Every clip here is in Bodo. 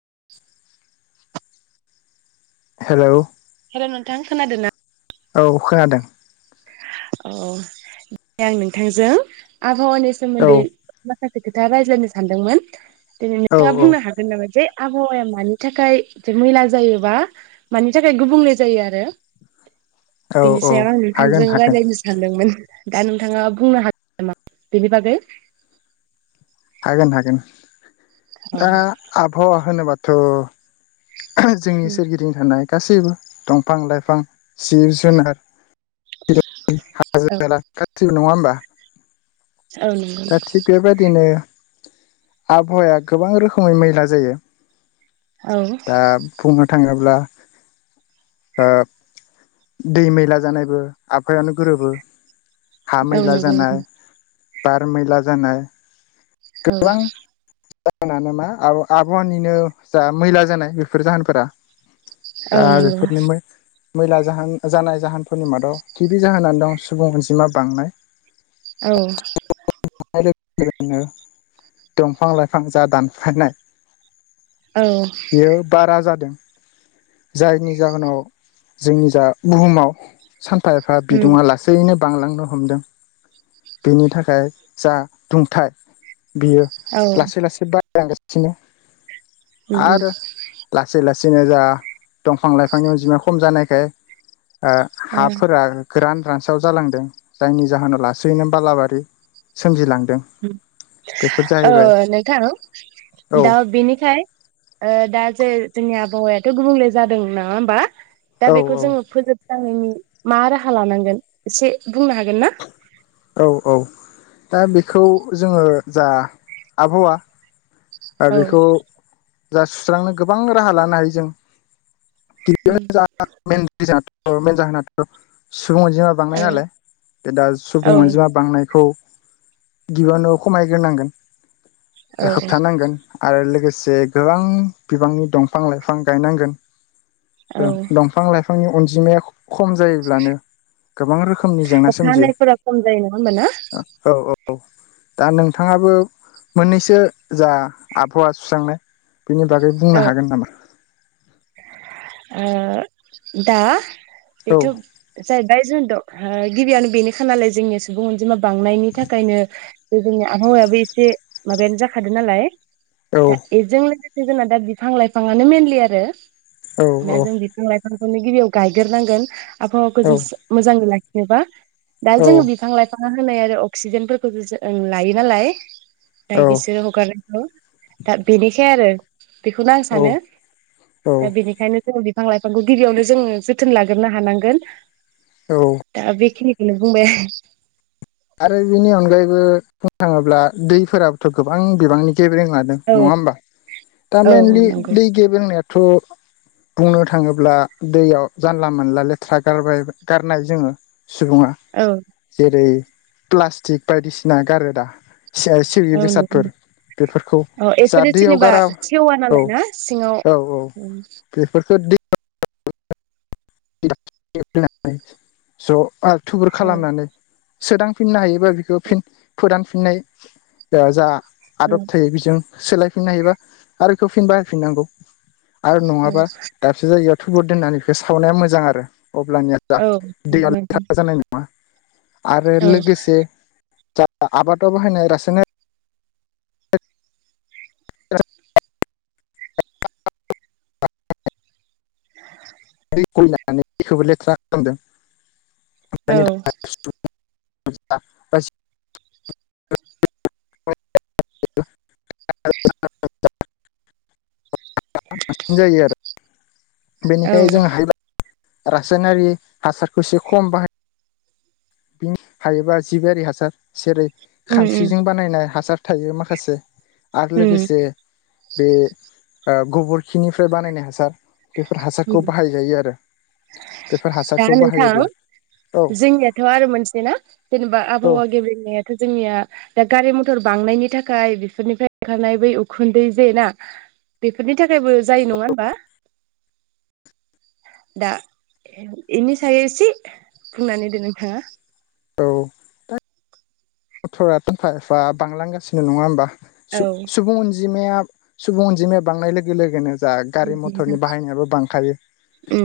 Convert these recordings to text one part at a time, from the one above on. [inaudible] हेलौ हेल' नोंथां खोनादों ना औ खोनादों औ दे आं नोंथांजों आबहावानि औ सोमोन्दै माखासे खोथा रायज्लायनो सानदोंमोन दिनै औ नोंथाङा औ बुंनो हागोन नामा जे आबहावाया मानि थाखाय मैला जायोबा मानि थाखाय गुबुंले जायो आरो औ बिनि औ सायाव आं हागोन नोंथांजों हागोन रायलायनो सानदोंमोन दा नोंथाङा बुंनो हागोन नामा बेनि बागै हागोन हागोन औ दा आबहावा होनोबाथ' जोंनि सोरगिदिं थानाय गासैबो दंफां लाइफां जिब जुनार हाजो हाला गासैबो नङा होमबा औ दा थिग बेबायदिनो आबहावाया गोबां रोखोमै मैला जायो दा बुंनो थां थाङोब्ला ओ दै मैला जानायबो आबहावानो गोरोबो हा औ मैला नंगौ नंगौ। जानाय बार मैला जानाय औ गोबां जाहोनानो मा आबहावानिनो जा मैला जानाय बेफोर जाहोनफोरा औ नंगौ नोंथां औ दा नंगौ बेफोरनोमो मैला जाहोन जानाय जाहोनफोरनि मादाव गिबि जाहोना दं सुबुं अनजिमा बांनाय औ बांनाय लोगोनो दंफां लाइफां जा दानफायनाय औ बेयो बारा जादों जायनि जाहोनाव जोंनि जा बुहुमाव सानफा एफा उम बिदुङा लासैनो बांलांनो हमदों बेनि थाखाय जा दुंथाय बियो औ लासै लासै बारायलांगासिनो उम उम आरो लासै लासै सिनो जा दंफां लाइफांनि अनजिमाया खम जानायखाय ओ हाफोरा गोरान रानसाव जालांदों जायनि जाहोनाव लासैनो बालाबारि सोमजिलांदों बेफोर औ ओ जाहैबाय नोंथां औ दा बिनिखाय ओ दा जे जोंनि आबहावायाथ' गुबुंले जादों नङा होमबा दा औ बेखौ जोङो फोजोब स्रांनायनि मा राहा लानांगोन एसे बुंनो हागोन ना औ औ दा बेखौ जोङो जा आबहावा दा औ बेखौ जा सुस्रांनो गोबां राहा लानो हायो जों [inaudible] उम सुबुं अनजिमा बांनाय ओ नालाय दा औ सुबुं अनजिमा बांनायखौ गिबियावनो खमायग्रोनांगोन औ होब्था नांगोन आरो लोगोसे से गोबां बिबांनि दंफां लाइफां गायनांगोन औ दंफां लाइफां फांनि अनजिमाया खम जायोब्लानो गोबां रोखोमनि जेंना खा सोमजियो हानाय फोरा खम जायो नङा होनबा ना औ औ दा नोंथाङाबो मोननैसो जा आबहावा सुस्रांनो बेनि बागै औ बुंनो हागोन नामा? ओ दा औ बेथ' जाय जाय जोंथ' गिबियावनो बेनोखा नालाय जोंनि सुबुं अनजिमा बांनायनि थाखायनो। बे जोंनि आबहावायाबो एसे माबायानो जाखादों नालाय औ दा बेजों लोगोसे जोंना दा बिफां लाइफांआनो मेनलि आरो औ औ दा जों बिफां लाइफां फांखौनो गिबियाव गायग्रोनांगोन आबहावाखौ औ जों मोजाङै लाखिनोबा दा जोङो बिफां लाइफां होनाय आरो अक्सिजेनफोरखौबो जों लायो नालाय। दा औ बिसोरो हगारनायखौ दा बेनिसै आरो बेखौनो आं औ सानो दा बेनिख बिफां लाइफांखौ गिबियावनो जोङो जोथोन लाग्रोनो हांगोन औ दा बेखिनि बुंबाय आं आरो बेनि अनगायैबो बुंनो थाङोब्ला दैफोराबोथ' गोबां बिबांनि गेब्रें लादों औ नङा होमबा दा औ मइेनलि नंगौ दै गेब्रेंनायाथ'। बुंनो थाङोब्ला दैयाव जानला मोनानला लेथ्रा गारबाय गारनाय जोङो सुबुङा औ जेरै प्लास्टिक बायदिसिना गारो दा सिबि औ नंगौ बेसादफोर बेफोरखौ औ जा बेफोरो दैयाव जेनेबा गारा सेवा औ नालाय ना सिङाव औ औ। बेफोरखौ दै। ज' आरो थुबुर औ खालामनानै सोदांफिननो हायो। बेखौ फिन फोदानफिननाय जा औ आदब थायो बेजों - सोलायफिननो हायोबा आरो बेखौ फिन बाहफिननांगौ आरो औ नङाबा दाबसे जायगायाव। थुबुर दोननानै बेखौ सावनाया मोजां आरो अब्लानिया जा दैया लेथ्रा जानाय नङा। आरो लोगोसे जा आबादाव बाहायनाय रासायनारि [inaudible] [inaudible] औ [unintelligible] [unintelligible] बांसिन जायो आरो। बेनिखाय जों हायोबा रासायनारि हासारखौ एसे खम बाहाय बिनि हायोबा जिबारि हासार जेरै उम उम खानस्रिजों बानायनाय हासार थायो माखासे आरो उम लोगोसे बे गोबोरखिनिफ्राय बानायनाय हासार बेफोर उम हासारखौ बाहायजायो आरो। बेफोर दा हासारखौ नोंथां बाहायोब्ला औ जोंनियाथ' आरो मोनसे जेनेबा औ आबहावा गेब्लेनायाथ' जोंनिया गारि मथर बांनायनि थाखाय बेफोरनिफ्राय ओंखारनाय बै उखुन्दै जे ना बेफोरनि थाखायबो जायो नङा होनबा? दा इनि सायाव एसे बुंनानै होदो नोंथाङा। औ मथरा थानफा एफा बांलांगासिनो नङा औ होमबासुबु सुबुं अनजि अनजिमाया सुबुं अनजिमाया बांनाय लोगो लोगोनो। जा उम गारि मथरनि बाहायनायाबो बांखायो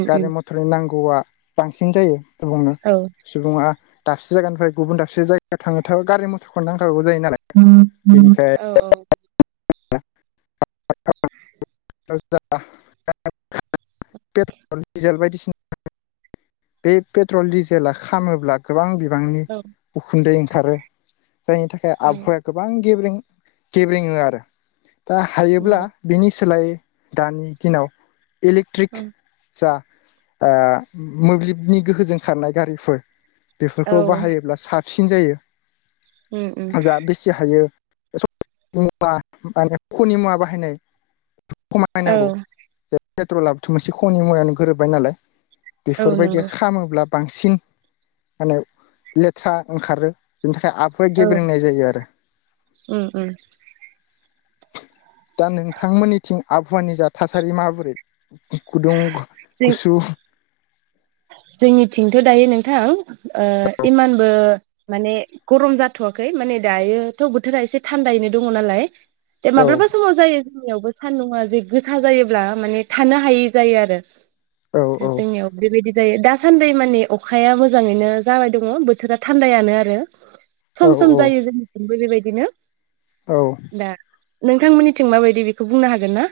गारि मथरनि नांगौआ। बांसिन जायो बुंनो औ सुबुङा दाबसे जायगानिफ्राय गुबुन दाबसे जायगायाव थाङो। नोथ' गारि मथरखौनो नांथारौ जायो नालाय बेनिखाय [unintelligible] पेट्रल डिजेल बायदिसिना [unintelligible] बे पेट्रल डिजेला खामोब्ला गोबां बि गोबांनि उखुन्दै ओंखारो जायनि थाखाय आबहावाया गोबां गेब्रें गेब्रेङो आरो दा हायोब्ला बिनि सोलायै दानि दिनाव इलेक्ट्रिक जा ओ मोब्लिबनि गोहोजों खारनाय गारिफोर औ बेफोरखौ नंगौ औ बाहायोब्ला सा सिन जायो उम उम जा बेसे हायो [unintelligible] माने ख'नि मुवा बाहायनाय औ खमायनांगौ‌ पेट्रला बोथ' मोनसे खनि मुवायावनो गोरोबबाय नालाय औ बेफोरबायदिया नंगौ खामोब्ला बांसिन माने लेथ्रा ओंखारो। ओमफ्राय आबहा औ गेब्रेेंनाय जायो आरो। उम उम [inaudible] दा नोंथांमोननिथिं आबहावानि जा थासारि माबोरै गुदुं जों गुसु जोंनिथिंथ' दायो नोंथां इमानबो माने गरम जाथ'वाखै माने दायोथ' बोथोरा एसे थान्दायैनो दङ नालाय। औ ए‌माब्ला समाव जायो। जोंनियावबो सानदुंङा जे गोसा जायोब्ला माने थानो हायै जायो आरो। औ औ जोंनियाव बेबायदि जायो दासान्दै माने‌ अखाया मोजाङैनो जाबाय दङ बोथोरा थान्दायानो आरो। औ सम सम औ जायो जोंनिबो बेबायदिनो औ दा नोंथांमोननिथिं माबायदि बेखौ बुंनो हागोन ना?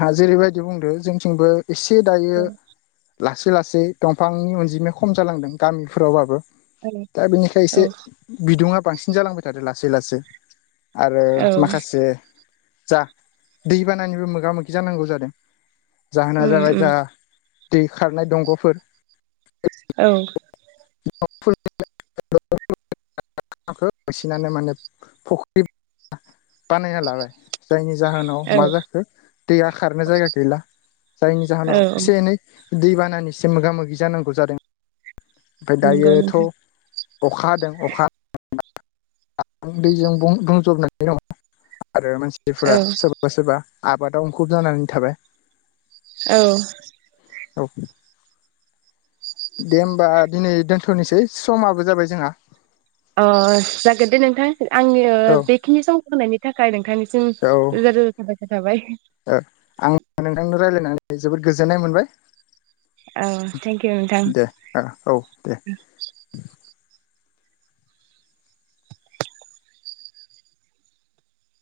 हा जेरैबायदि बुंदों जोंथिंबो एसे दायो औ ला लासै लासै दंफांनि अनजिमाया खम जालांदों गामिफोरावबाबो। दा बेनिखाय औ एसे बिदुुंङा बांसिन जालांबाय थादों लासै लासै आरो माखासे जा दै बानानिबो मो मोगा मोगि जानांगौ जादों जाहोना जाबाय जा औ दै खारनाय दंग'फोर औ हेलौ [unintelligible] बांसिनानो माने फुख्रि बानायना लाबाय जायनि जाउ जाहोनाव मा औ जाखो दैया खारनो जायगा गैला जायनि जाहोनाव औ एसे एनै दैबानानिसोम मोगा मोगि जानांगौ जादों। ओमफाय नंगौ दायोथ' नोंथां अखा हादों अखा [unintelligible] दैजों बुंजबनानै दङ। आरो मानसिफोरा औ सोरबा सोरबा आबादाव मुखुब जानानै थाबाय। औ औ दे होमबा दिनै दोनथ'नोसै समाबो जाबाय जोंहा। अ जागोन दे नोंथां आंनि औ बेखिनि सम होनायनि थाखाय नोंथांनिसिम औ रोजा रोजा साबायखर थाबाय आं नोंथांनो रायज्लायनानै जोबोद गोजोननाय मोनबाय। औ थेंक इउ नोंथां। दे औ दे